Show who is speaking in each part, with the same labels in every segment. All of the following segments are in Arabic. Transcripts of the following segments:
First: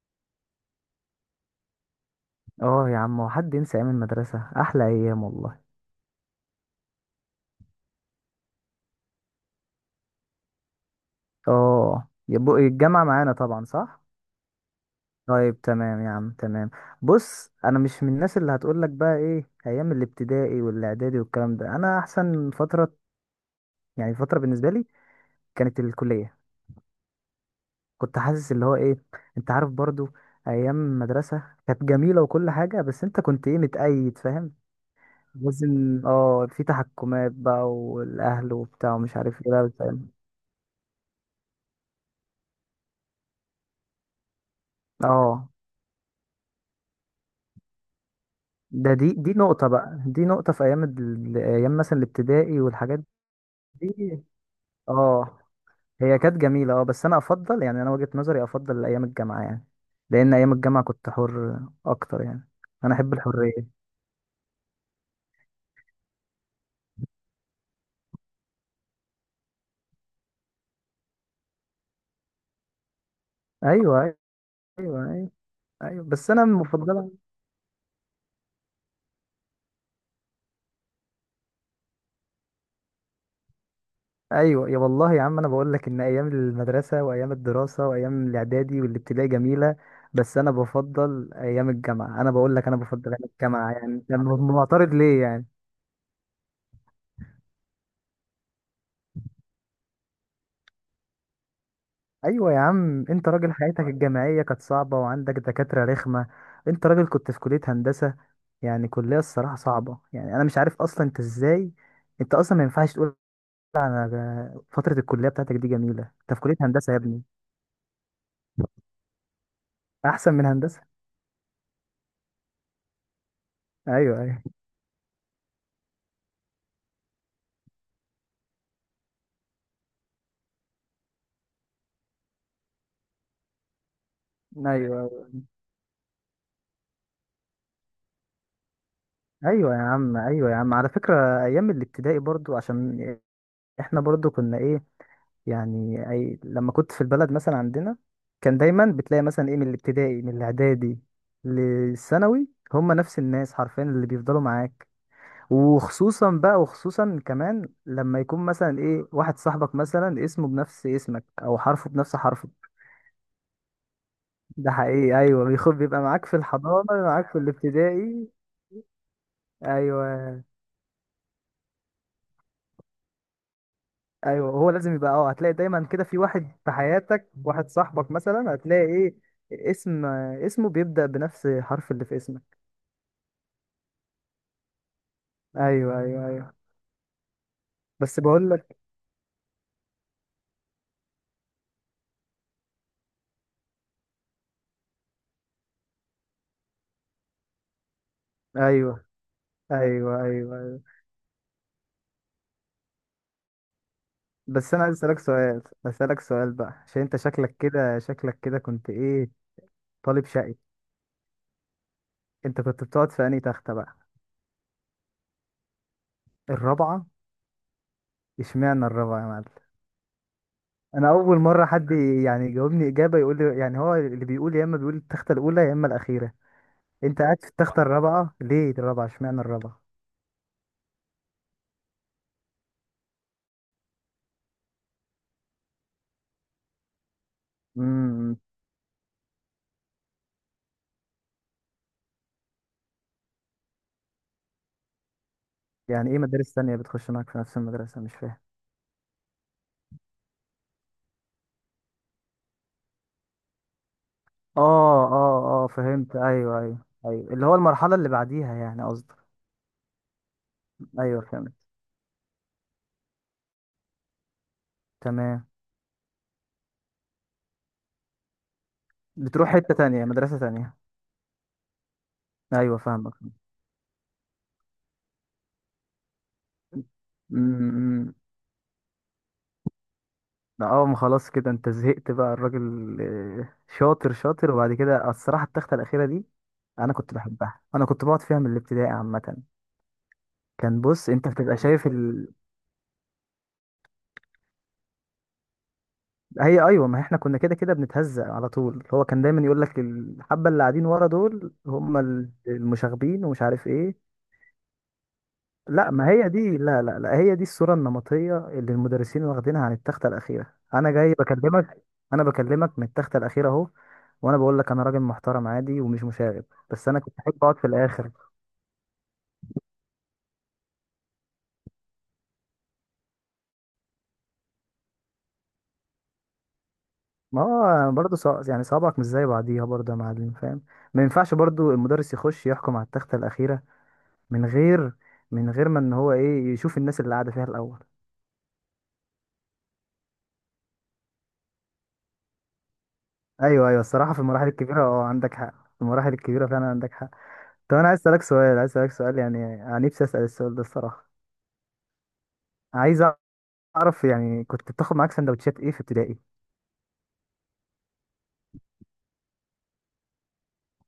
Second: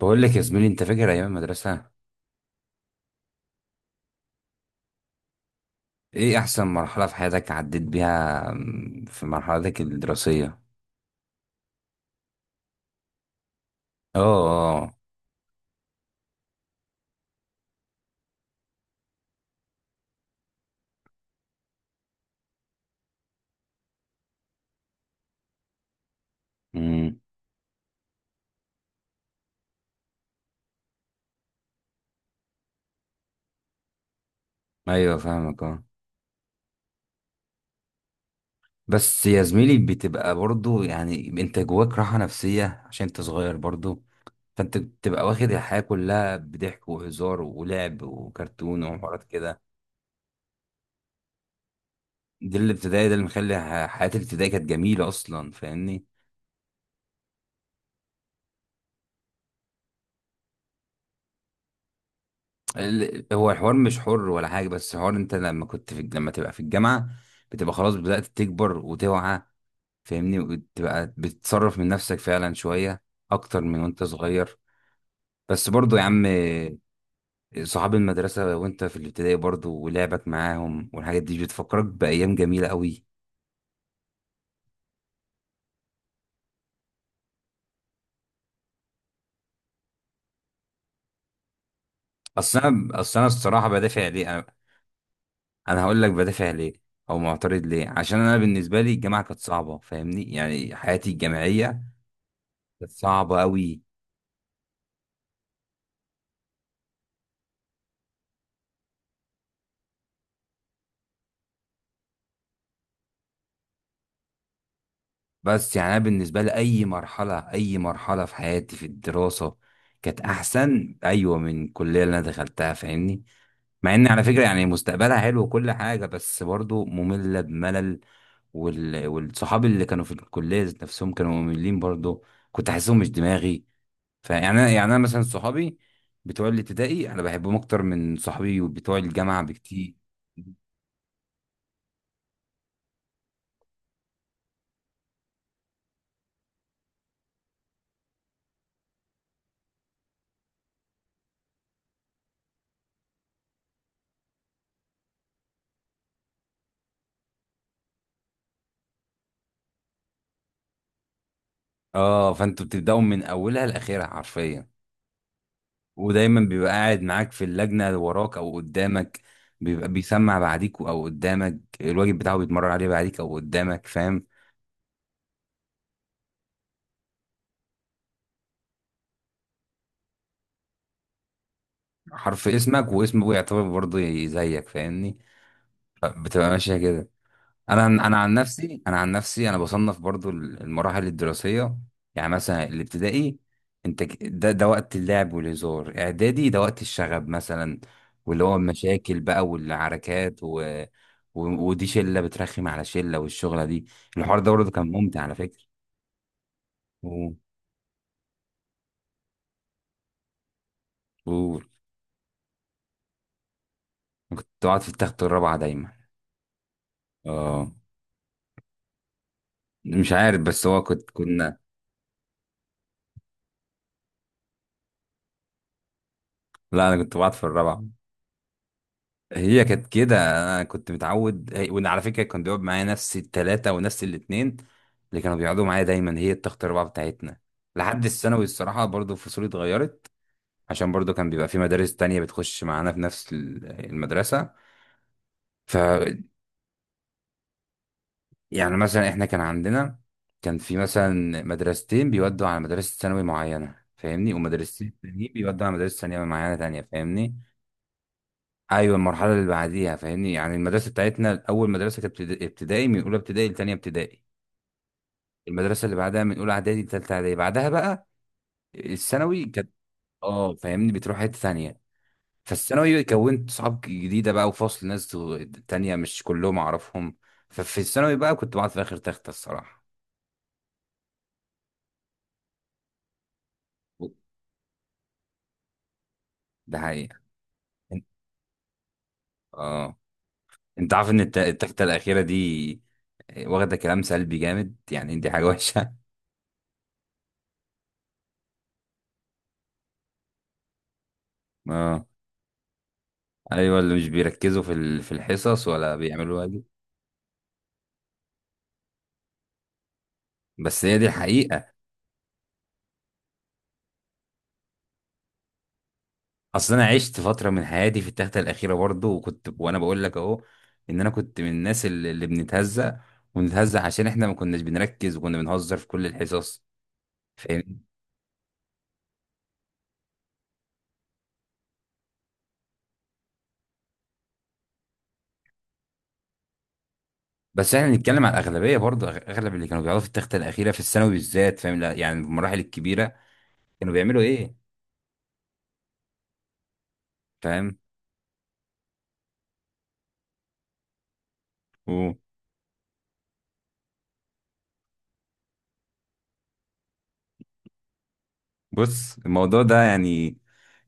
Speaker 1: بقول لك يا زميلي، انت فاكر ايام المدرسه؟
Speaker 2: اه يا عم، هو حد ينسى ايام المدرسة؟ احلى ايام والله.
Speaker 1: ايه احسن مرحله في حياتك عديت بيها، في مرحلتك الدراسيه؟
Speaker 2: اه، يبقى الجامعة معانا طبعا، صح.
Speaker 1: اه. اه.
Speaker 2: طيب تمام يا عم، تمام. بص، انا مش من الناس اللي هتقولك بقى ايه ايام الابتدائي والاعدادي والكلام ده. انا احسن فترة، يعني بالنسبة لي كانت الكلية.
Speaker 1: امم.
Speaker 2: كنت حاسس اللي هو ايه، انت عارف برضو. ايام المدرسة كانت جميلة وكل حاجة، بس انت كنت ايه، متقيد، فاهم؟
Speaker 1: ايوه فاهمك، اه.
Speaker 2: لازم اه في تحكمات بقى، والاهل وبتاع ومش
Speaker 1: بس يا
Speaker 2: عارف ايه بقى
Speaker 1: زميلي،
Speaker 2: بتاع.
Speaker 1: بتبقى برضو يعني انت جواك راحه نفسيه عشان انت صغير برضو. فانت بتبقى
Speaker 2: اه،
Speaker 1: واخد الحياه كلها بضحك وهزار ولعب وكرتون
Speaker 2: ده دي
Speaker 1: وحوارات
Speaker 2: دي
Speaker 1: كده.
Speaker 2: نقطة بقى، دي نقطة في أيام مثلا
Speaker 1: دي
Speaker 2: الابتدائي والحاجات
Speaker 1: الابتدائي، ده اللي مخلي حياه
Speaker 2: دي.
Speaker 1: الابتدائي كانت جميله
Speaker 2: اه،
Speaker 1: اصلا، فاهمني؟
Speaker 2: هي كانت جميلة اه، بس أنا أفضل، يعني أنا وجهة نظري أفضل أيام الجامعة، يعني لأن أيام الجامعة كنت حر أكتر يعني. أنا أحب
Speaker 1: هو الحوار
Speaker 2: الحرية.
Speaker 1: مش حر ولا حاجة، بس الحوار انت لما كنت في لما تبقى في الجامعة بتبقى خلاص بدأت تكبر وتوعى. فاهمني؟ وتبقى بتتصرف من نفسك فعلا شوية أكتر من
Speaker 2: أيوه،
Speaker 1: وانت
Speaker 2: أيوه،
Speaker 1: صغير.
Speaker 2: أيوه،
Speaker 1: بس برضو يا
Speaker 2: أيوه،
Speaker 1: عم،
Speaker 2: بس أنا مفضلة.
Speaker 1: صحاب المدرسة وانت في الابتدائي برضو ولعبك معاهم والحاجات دي بتفكرك بأيام جميلة قوي.
Speaker 2: أيوه يا والله يا عم، أنا بقول لك إن أيام المدرسة وأيام الدراسة وأيام الإعدادي والابتدائي جميلة، بس أنا بفضل أيام الجامعة. أنا بقول
Speaker 1: أصل
Speaker 2: لك أنا
Speaker 1: أنا
Speaker 2: بفضل
Speaker 1: أصل أنا
Speaker 2: أيام
Speaker 1: الصراحة
Speaker 2: الجامعة، يعني
Speaker 1: بدافع
Speaker 2: أنت
Speaker 1: ليه أنا،
Speaker 2: معترض ليه يعني؟
Speaker 1: أنا هقول لك بدافع ليه أو معترض ليه. عشان أنا بالنسبة لي الجامعة كانت صعبة، فاهمني؟ يعني حياتي الجامعية
Speaker 2: ايوه يا
Speaker 1: كانت
Speaker 2: عم، انت
Speaker 1: صعبة
Speaker 2: راجل حياتك
Speaker 1: قوي.
Speaker 2: الجامعيه كانت صعبه وعندك دكاتره رخمه. انت راجل كنت في كليه هندسه، يعني كليه الصراحه صعبه يعني. انا مش عارف اصلا انت ازاي، انت اصلا ما ينفعش تقول على فتره الكليه بتاعتك دي
Speaker 1: بس يعني انا
Speaker 2: جميله. انت في
Speaker 1: بالنسبه لي
Speaker 2: كليه
Speaker 1: اي
Speaker 2: هندسه يا ابني.
Speaker 1: مرحله اي مرحله في حياتي في الدراسه كانت
Speaker 2: احسن من هندسه؟
Speaker 1: احسن، ايوه، من الكليه اللي انا دخلتها، فاهمني؟ مع ان
Speaker 2: ايوه،
Speaker 1: على فكره
Speaker 2: ايوه،
Speaker 1: يعني مستقبلها حلو وكل حاجه، بس برضو ممله بملل. والصحاب اللي كانوا في الكليه ذات نفسهم كانوا مملين برضو، كنت احسهم مش دماغي. فيعني انا مثلا
Speaker 2: ايوه.
Speaker 1: صحابي بتوع الابتدائي انا بحبهم اكتر من صحابي وبتوع الجامعه
Speaker 2: ايوه يا
Speaker 1: بكتير.
Speaker 2: عم، ايوه يا عم، على فكره ايام الابتدائي برضو عشان احنا برضو كنا ايه، يعني أي لما كنت في البلد مثلا عندنا كان دايما بتلاقي مثلا ايه، من الابتدائي من الاعدادي للثانوي هم نفس الناس حرفيا اللي بيفضلوا معاك. وخصوصا بقى، وخصوصا كمان لما يكون مثلا ايه، واحد صاحبك مثلا اسمه بنفس اسمك او حرفه بنفس
Speaker 1: اه،
Speaker 2: حرفك.
Speaker 1: فانتوا بتبداوا من اولها لاخرها حرفيا.
Speaker 2: ده حقيقي، ايوه بيخب بيبقى معاك في
Speaker 1: ودايما بيبقى
Speaker 2: الحضانه،
Speaker 1: قاعد
Speaker 2: معاك
Speaker 1: معاك
Speaker 2: في
Speaker 1: في اللجنة
Speaker 2: الابتدائي.
Speaker 1: وراك أو قدامك، بيبقى بيسمع
Speaker 2: ايوه،
Speaker 1: بعديك أو قدامك، الواجب بتاعه بيتمرن عليه بعديك أو قدامك، فاهم؟
Speaker 2: ايوه، هو لازم يبقى اه، هتلاقي دايما كده في واحد في حياتك، واحد صاحبك مثلا هتلاقي ايه، اسم اسمه بيبدأ بنفس حرف اللي في
Speaker 1: حرف
Speaker 2: اسمك.
Speaker 1: اسمك واسمه يعتبر برضه زيك، فاهمني؟
Speaker 2: ايوه، ايوه،
Speaker 1: بتبقى
Speaker 2: ايوه،
Speaker 1: ماشية كده. انا انا
Speaker 2: بس
Speaker 1: عن
Speaker 2: بقول لك.
Speaker 1: نفسي انا عن نفسي انا بصنف برضو المراحل الدراسيه. يعني مثلا الابتدائي، انت ده وقت اللعب والهزار. اعدادي ده وقت الشغب مثلا، واللي هو
Speaker 2: ايوه،
Speaker 1: المشاكل بقى
Speaker 2: ايوه،
Speaker 1: والعركات
Speaker 2: ايوه، ايوه،
Speaker 1: و... ودي شله بترخم على شله، والشغله دي الحوار ده برضه
Speaker 2: بس انا
Speaker 1: كان
Speaker 2: عايز اسالك
Speaker 1: ممتع على
Speaker 2: سؤال
Speaker 1: فكره.
Speaker 2: اسالك سؤال بقى، عشان انت
Speaker 1: و...
Speaker 2: شكلك كده كنت ايه، طالب شقي.
Speaker 1: و...
Speaker 2: انت كنت بتقعد في انهي تخته بقى؟
Speaker 1: كنت بقعد في التخت الرابعه دايما.
Speaker 2: الرابعه؟
Speaker 1: اه،
Speaker 2: اشمعنى الرابعه يا معلم؟
Speaker 1: مش عارف، بس هو
Speaker 2: انا
Speaker 1: كنت
Speaker 2: اول
Speaker 1: كنا
Speaker 2: مره حد يعني يجاوبني اجابه يقول لي، يعني هو اللي بيقول يا اما بيقول التخته الاولى يا اما الاخيره.
Speaker 1: لا انا كنت
Speaker 2: انت
Speaker 1: بقعد
Speaker 2: قاعد
Speaker 1: في
Speaker 2: في التخته
Speaker 1: الرابعه.
Speaker 2: الرابعه ليه؟ الرابعه، اشمعنى
Speaker 1: هي
Speaker 2: الرابعه؟
Speaker 1: كانت كده، انا كنت متعود. وان على فكره كان بيقعد معايا نفس الثلاثه ونفس الاثنين اللي كانوا بيقعدوا معايا دايما، هي التخت الاربعه بتاعتنا. لحد
Speaker 2: امم.
Speaker 1: الثانوي الصراحه برضو فصولي اتغيرت، عشان برضو كان بيبقى في مدارس تانية بتخش معانا في نفس المدرسه. ف،
Speaker 2: يعني ايه مدارس تانية بتخش معاك في نفس المدرسه؟ مش فاهم.
Speaker 1: يعني مثلا احنا كان عندنا كان في مثلا مدرستين بيودوا على مدرسه ثانوي معينه، فاهمني؟ ومدرستين
Speaker 2: اه،
Speaker 1: تانيين
Speaker 2: اه،
Speaker 1: بيودوا
Speaker 2: اه،
Speaker 1: على مدرسه
Speaker 2: فهمت،
Speaker 1: ثانوي معينه
Speaker 2: ايوه، ايوه.
Speaker 1: تانية،
Speaker 2: ايوه،
Speaker 1: فاهمني؟
Speaker 2: اللي هو المرحلة اللي بعديها يعني
Speaker 1: ايوه
Speaker 2: قصدك.
Speaker 1: المرحله اللي بعديها، فاهمني؟ يعني المدرسه
Speaker 2: ايوه،
Speaker 1: بتاعتنا
Speaker 2: فهمت،
Speaker 1: اول مدرسه كانت ابتدائي من اولى ابتدائي لتانية ابتدائي.
Speaker 2: تمام.
Speaker 1: المدرسه اللي بعدها من اولى اعدادي لتالتة اعدادي. بعدها بقى الثانوي
Speaker 2: بتروح
Speaker 1: كانت،
Speaker 2: حتة تانية، مدرسة
Speaker 1: اه
Speaker 2: تانية.
Speaker 1: فاهمني، بتروح حته ثانيه.
Speaker 2: ايوه،
Speaker 1: فالثانوي
Speaker 2: فاهمك.
Speaker 1: كونت صحاب جديده بقى، وفصل ناس تانية مش كلهم اعرفهم. ففي
Speaker 2: امم.
Speaker 1: الثانوي بقى كنت بقعد في اخر تخته الصراحه.
Speaker 2: لا اه، ما خلاص كده انت زهقت بقى الراجل. آه، شاطر شاطر. وبعد كده الصراحة التختة الأخيرة دي
Speaker 1: ده
Speaker 2: انا كنت
Speaker 1: حقيقه.
Speaker 2: بحبها، انا كنت بقعد فيها من الابتدائي عامة.
Speaker 1: اه،
Speaker 2: كان
Speaker 1: انت
Speaker 2: بص
Speaker 1: عارف ان
Speaker 2: انت بتبقى
Speaker 1: التخته
Speaker 2: شايف
Speaker 1: الاخيره
Speaker 2: ال...
Speaker 1: دي واخده كلام سلبي جامد، يعني دي حاجه وحشه.
Speaker 2: هي ايوه، ما احنا كنا كده كده بنتهزق على طول. هو كان دايما يقول لك الحبة اللي قاعدين ورا دول هم
Speaker 1: آه.
Speaker 2: المشاغبين ومش عارف
Speaker 1: ايوه اللي
Speaker 2: ايه.
Speaker 1: مش بيركزوا في في الحصص
Speaker 2: لا
Speaker 1: ولا
Speaker 2: ما هي
Speaker 1: بيعملوا
Speaker 2: دي،
Speaker 1: واجب.
Speaker 2: لا، لا، لا، هي دي الصورة النمطية اللي المدرسين واخدينها عن التختة الأخيرة.
Speaker 1: بس
Speaker 2: أنا
Speaker 1: هي دي
Speaker 2: جاي
Speaker 1: الحقيقه.
Speaker 2: بكلمك، أنا بكلمك من التختة الأخيرة أهو، وأنا بقول لك أنا راجل محترم عادي ومش مشاغب،
Speaker 1: اصل انا
Speaker 2: بس أنا كنت
Speaker 1: عشت
Speaker 2: أحب
Speaker 1: فتره
Speaker 2: أقعد
Speaker 1: من
Speaker 2: في
Speaker 1: حياتي في
Speaker 2: الآخر.
Speaker 1: التخته الاخيره برضو، وكنت، وانا بقول لك اهو، ان انا كنت من الناس اللي بنتهزق. ونتهزق عشان احنا ما كناش بنركز وكنا بنهزر في كل الحصص،
Speaker 2: ما
Speaker 1: فاهم؟
Speaker 2: هو برضه صع... يعني صوابعك مش زي بعضيها برضه يا معلم، فاهم؟ ما ينفعش برضه المدرس يخش يحكم على التختة الأخيرة من غير، من غير ما إن هو إيه يشوف الناس اللي قاعدة فيها
Speaker 1: بس
Speaker 2: الأول.
Speaker 1: احنا بنتكلم على الاغلبيه برضو، اغلب اللي كانوا بيقعدوا في التخته الاخيره في الثانوي بالذات، فاهم؟ لا يعني في المراحل الكبيره
Speaker 2: أيوه، أيوه،
Speaker 1: كانوا
Speaker 2: الصراحة في
Speaker 1: بيعملوا
Speaker 2: المراحل
Speaker 1: ايه،
Speaker 2: الكبيرة أه عندك حق، في المراحل الكبيرة فعلا عندك حق. طب
Speaker 1: فاهم؟
Speaker 2: انا عايز اسالك سؤال، يعني انا نفسي اسال السؤال ده الصراحه.
Speaker 1: وبص،
Speaker 2: عايز اعرف، يعني كنت بتاخد معاك سندوتشات ايه في ابتدائي؟
Speaker 1: الموضوع ده يعني،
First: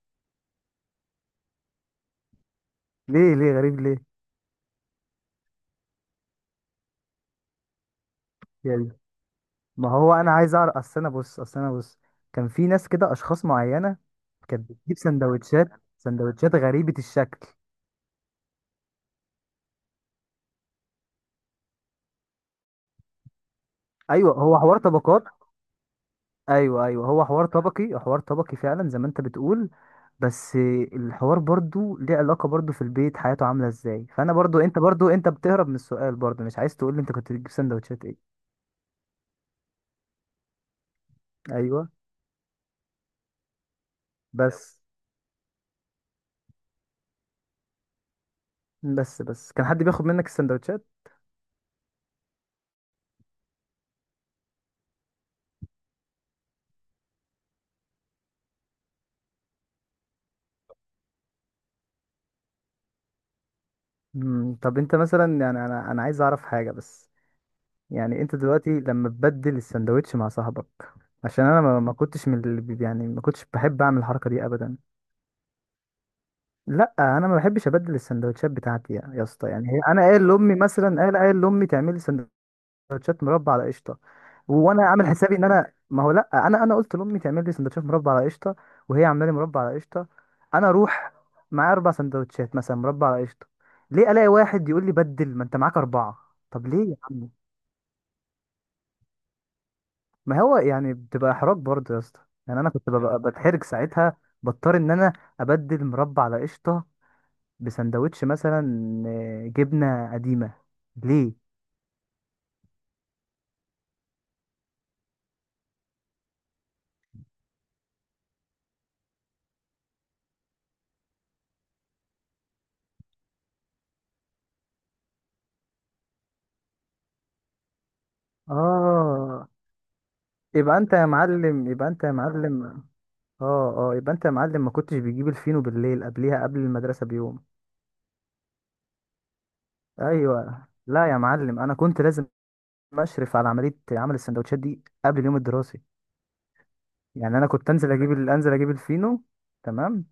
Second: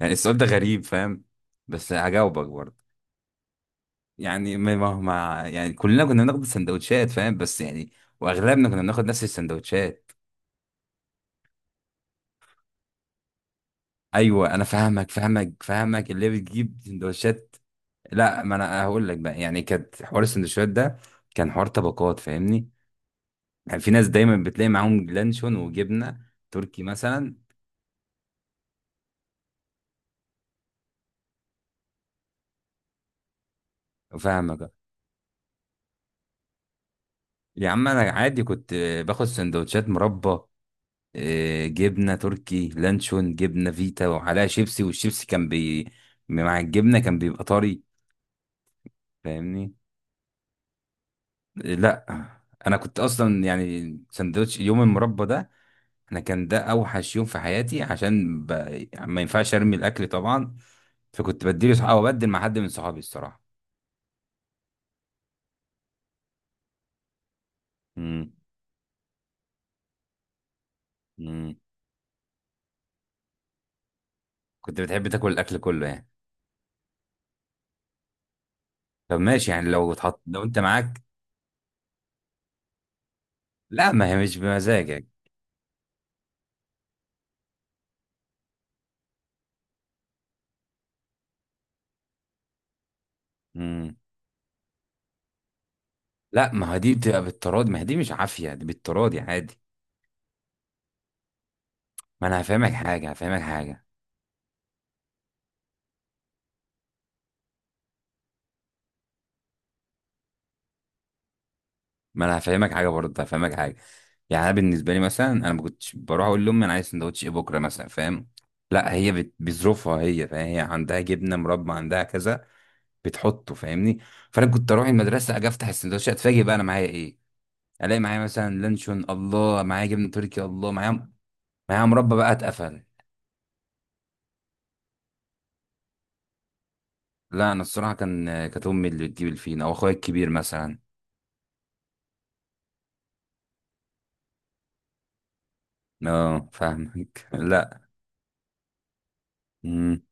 Speaker 1: يعني السؤال ده غريب، فاهم؟ بس هجاوبك برضو.
Speaker 2: ليه، ليه غريب ليه؟
Speaker 1: يعني يعني كلنا كنا بناخد السندوتشات، فاهم؟ بس يعني واغلبنا كنا
Speaker 2: يعني
Speaker 1: بناخد نفس
Speaker 2: ما
Speaker 1: السندوتشات.
Speaker 2: هو انا عايز اعرف، اصل انا بص كان في ناس كده اشخاص معينه
Speaker 1: ايوه انا
Speaker 2: كانت بتجيب
Speaker 1: فاهمك فاهمك
Speaker 2: سندوتشات،
Speaker 1: فاهمك اللي
Speaker 2: سندوتشات
Speaker 1: بتجيب
Speaker 2: غريبه الشكل.
Speaker 1: سندوتشات. لا، ما انا هقول لك بقى. يعني كانت حوار السندوتشات ده كان حوار طبقات، فاهمني؟ يعني في ناس
Speaker 2: ايوه،
Speaker 1: دايما
Speaker 2: هو
Speaker 1: بتلاقي
Speaker 2: حوار
Speaker 1: معاهم
Speaker 2: طبقات.
Speaker 1: لانشون وجبنه تركي
Speaker 2: ايوه، ايوه، هو
Speaker 1: مثلا.
Speaker 2: حوار طبقي، حوار طبقي فعلا زي ما انت بتقول. بس الحوار برضو ليه علاقة برضو في البيت حياته عاملة ازاي، فانا برضو
Speaker 1: فاهمك
Speaker 2: انت برضو انت بتهرب من السؤال برضو، مش عايز تقول لي انت كنت بتجيب
Speaker 1: يا عم. انا
Speaker 2: سندوتشات ايه.
Speaker 1: عادي كنت باخد سندوتشات مربى، آه،
Speaker 2: ايوه،
Speaker 1: جبنه تركي، لانشون، جبنه فيتا وعليها
Speaker 2: بس
Speaker 1: شيبسي. والشيبسي كان مع الجبنه كان بيبقى طري،
Speaker 2: بس كان
Speaker 1: فاهمني؟
Speaker 2: حد بياخد منك السندوتشات؟
Speaker 1: لا انا كنت اصلا يعني سندوتش يوم المربى ده، انا كان ده اوحش يوم في حياتي. ما ينفعش ارمي الاكل طبعا، فكنت بديله او ابدل مع حد من صحابي الصراحه.
Speaker 2: مم، طب انت مثلا، يعني انا عايز اعرف حاجة بس، يعني
Speaker 1: امم.
Speaker 2: انت دلوقتي لما تبدل السندوتش مع صاحبك، عشان
Speaker 1: امم.
Speaker 2: انا ما كنتش من اللي بي-، يعني ما كنتش بحب اعمل الحركة دي ابدا.
Speaker 1: كنت بتحب تاكل الاكل كله يعني.
Speaker 2: لا انا ما بحبش ابدل السندوتشات بتاعتي يا،
Speaker 1: طب
Speaker 2: يا اسطى،
Speaker 1: ماشي،
Speaker 2: يعني
Speaker 1: يعني
Speaker 2: هي-،
Speaker 1: لو
Speaker 2: انا
Speaker 1: اتحط،
Speaker 2: قايل
Speaker 1: لو
Speaker 2: لامي
Speaker 1: انت
Speaker 2: مثلا،
Speaker 1: معاك،
Speaker 2: قايل لامي تعملي لي سندوتشات مربى على
Speaker 1: لا
Speaker 2: قشطه.
Speaker 1: ما هي مش
Speaker 2: وانا
Speaker 1: بمزاجك.
Speaker 2: عامل حسابي ان انا ما هو لا انا، انا قلت لامي تعمل لي سندوتشات مربى على قشطه، وهي عامله لي مربى على قشطه، انا اروح معايا اربع سندوتشات مثلا مربى على قشطه،
Speaker 1: امم.
Speaker 2: ليه الاقي واحد يقول لي بدل ما انت معاك اربعه.
Speaker 1: لا
Speaker 2: طب
Speaker 1: ما هي
Speaker 2: ليه
Speaker 1: دي
Speaker 2: يا
Speaker 1: بتبقى
Speaker 2: عم؟
Speaker 1: بالتراضي، ما هي دي مش عافيه، دي بالتراضي عادي.
Speaker 2: ما هو يعني بتبقى احراج برضه يا اسطى،
Speaker 1: ما انا
Speaker 2: يعني انا
Speaker 1: هفهمك
Speaker 2: كنت
Speaker 1: حاجه
Speaker 2: ببقى
Speaker 1: هفهمك
Speaker 2: بتحرج
Speaker 1: حاجه
Speaker 2: ساعتها، بضطر ان انا ابدل مربى على قشطه بسندوتش مثلا آه، جبنة قديمة، ليه؟
Speaker 1: ما انا هفهمك حاجه برضه هفهمك حاجه. يعني انا بالنسبه لي مثلا انا ما كنتش بروح اقول لامي انا عايز سندوتش ايه بكره مثلا، فاهم؟ لا هي بظروفها هي، فاهم؟ هي عندها جبنه، مربى، عندها كذا، بتحطه، فاهمني؟ فانا كنت اروح المدرسه اجي افتح السندوتشات اتفاجئ بقى انا معايا ايه. الاقي معايا مثلا لانشون،
Speaker 2: اه،
Speaker 1: الله، معايا جبنه تركي، الله،
Speaker 2: يبقى انت يا
Speaker 1: معايا
Speaker 2: معلم
Speaker 1: معايا
Speaker 2: يبقى انت يا
Speaker 1: مربى بقى
Speaker 2: معلم
Speaker 1: اتقفل.
Speaker 2: اه، اه، يبقى انت يا معلم ما كنتش بتجيب الفينو بالليل قبليها، قبل المدرسة بيوم.
Speaker 1: لا انا الصراحه كان كانت امي اللي بتجيب الفينا او اخويا الكبير
Speaker 2: ايوه،
Speaker 1: مثلا.
Speaker 2: لا يا معلم، انا كنت لازم اشرف على عملية عمل السندوتشات دي قبل اليوم الدراسي.
Speaker 1: اه فاهمك
Speaker 2: يعني انا كنت
Speaker 1: لا.
Speaker 2: انزل اجيب الفينو تمام.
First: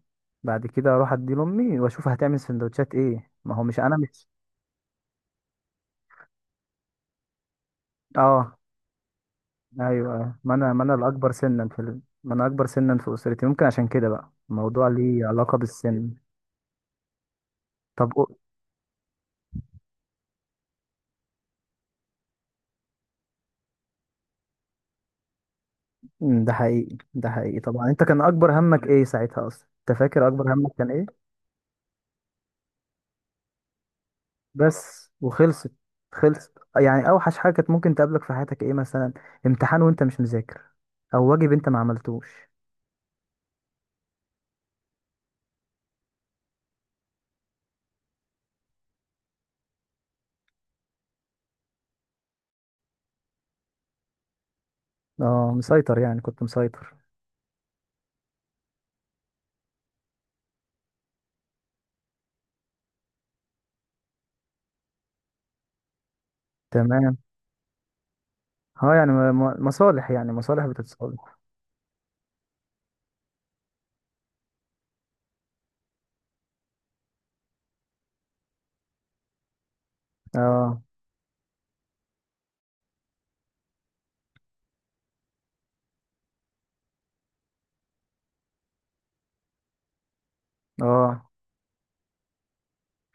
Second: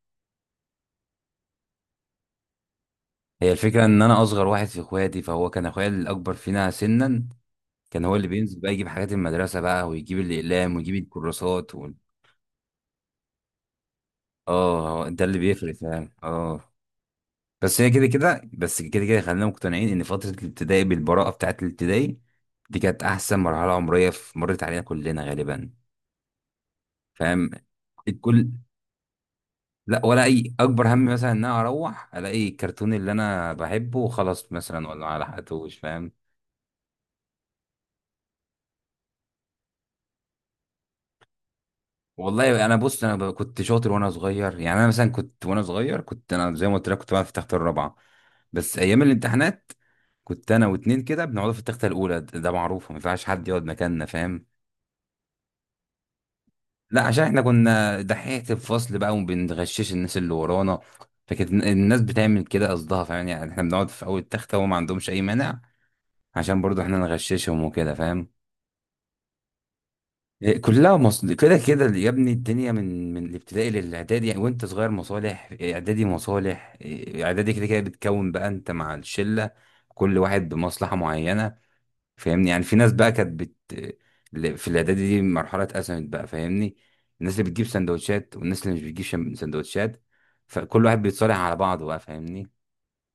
Speaker 2: بعد كده اروح ادي لامي واشوف هتعمل سندوتشات ايه،
Speaker 1: هي
Speaker 2: ما هو مش
Speaker 1: الفكرة
Speaker 2: انا
Speaker 1: إن أنا
Speaker 2: مش.
Speaker 1: أصغر واحد في إخواتي، فهو كان أخويا الأكبر فينا سنا، كان هو اللي
Speaker 2: اه،
Speaker 1: بينزل بقى يجيب حاجات المدرسة بقى،
Speaker 2: ايوه،
Speaker 1: ويجيب
Speaker 2: أيوة. ما انا،
Speaker 1: الأقلام
Speaker 2: ما
Speaker 1: ويجيب
Speaker 2: انا الاكبر سنا
Speaker 1: الكراسات
Speaker 2: في ال...، ما انا اكبر سنا في اسرتي. ممكن عشان كده بقى الموضوع
Speaker 1: آه، هو ده
Speaker 2: ليه
Speaker 1: اللي
Speaker 2: علاقه
Speaker 1: بيفرق فعلا،
Speaker 2: بالسن.
Speaker 1: آه. بس هي كده
Speaker 2: طب أو-،
Speaker 1: كده، بس كده كده خلينا مقتنعين إن فترة الابتدائي بالبراءة بتاعة الابتدائي دي كانت أحسن مرحلة عمرية في مرت علينا كلنا غالبا.
Speaker 2: أمم، ده حقيقي، ده
Speaker 1: فاهم؟
Speaker 2: حقيقي طبعا. انت كان
Speaker 1: الكل،
Speaker 2: اكبر همك ايه ساعتها اصلا؟ انت
Speaker 1: لا، ولا
Speaker 2: فاكر اكبر
Speaker 1: أي
Speaker 2: همك كان
Speaker 1: أكبر هم
Speaker 2: ايه؟
Speaker 1: مثلا إن أنا أروح ألاقي الكرتون اللي أنا بحبه وخلاص مثلا، ولا
Speaker 2: بس
Speaker 1: على حقته،
Speaker 2: وخلصت؟
Speaker 1: فاهم؟
Speaker 2: خلصت يعني، اوحش حاجه كانت ممكن تقابلك في حياتك ايه مثلا؟ امتحان وانت مش مذاكر، او واجب انت ما عملتوش؟
Speaker 1: والله انا بص، كنت شاطر وانا صغير. يعني انا مثلا كنت وانا صغير، كنت انا زي ما قلت لك كنت بقعد في تخت الرابعه. بس ايام الامتحانات كنت انا واتنين كده بنقعد في التخته الاولى. ده معروف ما ينفعش حد يقعد مكاننا، فاهم؟
Speaker 2: اه، مسيطر، يعني كنت مسيطر.
Speaker 1: لا عشان احنا كنا دحيحه الفصل بقى وبنغشش الناس اللي ورانا. فكانت الناس بتعمل كده قصدها، فاهم؟ يعني احنا بنقعد في اول تخته وهم ما عندهمش اي مانع، عشان برضو احنا
Speaker 2: تمام.
Speaker 1: نغششهم وكده، فاهم؟
Speaker 2: اه، يعني م-، م-، مصالح يعني،
Speaker 1: إيه،
Speaker 2: مصالح
Speaker 1: كلها مصل
Speaker 2: بتتصالح.
Speaker 1: كده كده يا ابني. الدنيا من الابتدائي للاعدادي يعني، وانت صغير مصالح، إيه، اعدادي مصالح، إيه، اعدادي كده كده بتكون بقى انت مع الشله. كل واحد
Speaker 2: اه،
Speaker 1: بمصلحه معينه، فاهمني؟ يعني في ناس بقى كانت في الاعدادي دي مرحله اتقسمت بقى، فاهمني؟ الناس اللي بتجيب سندوتشات والناس اللي مش بتجيب سندوتشات. فكل واحد
Speaker 2: اه،
Speaker 1: بيتصالح على بعضه بقى، فاهمني؟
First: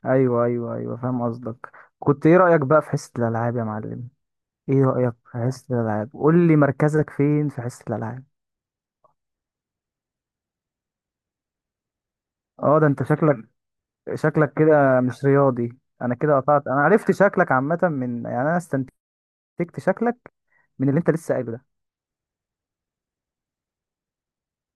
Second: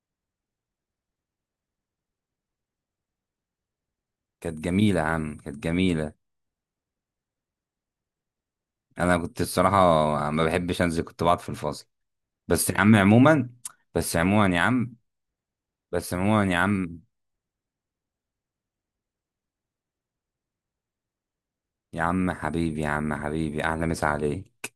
Speaker 2: ايوه، ايوه، ايوه، فاهم قصدك. كنت ايه رأيك بقى في حصة الالعاب يا معلم؟
Speaker 1: كانت
Speaker 2: ايه
Speaker 1: جميله يا
Speaker 2: رأيك
Speaker 1: عم،
Speaker 2: في
Speaker 1: كانت
Speaker 2: حصة الالعاب،
Speaker 1: جميله.
Speaker 2: قول لي مركزك فين في حصة الالعاب؟
Speaker 1: انا كنت الصراحه ما بحبش انزل، كنت بقعد في الفصل. بس يا
Speaker 2: اه ده
Speaker 1: عم
Speaker 2: انت شكلك،
Speaker 1: عموما، بس
Speaker 2: شكلك
Speaker 1: عموما يا عم،
Speaker 2: كده مش رياضي.
Speaker 1: بس
Speaker 2: انا كده
Speaker 1: عموما يا
Speaker 2: قطعت، انا
Speaker 1: عم،
Speaker 2: عرفت شكلك عامة، من يعني انا استنتجت شكلك من اللي انت لسه قايله ده.
Speaker 1: يا عم حبيبي، يا عم حبيبي، احلى مسا عليك.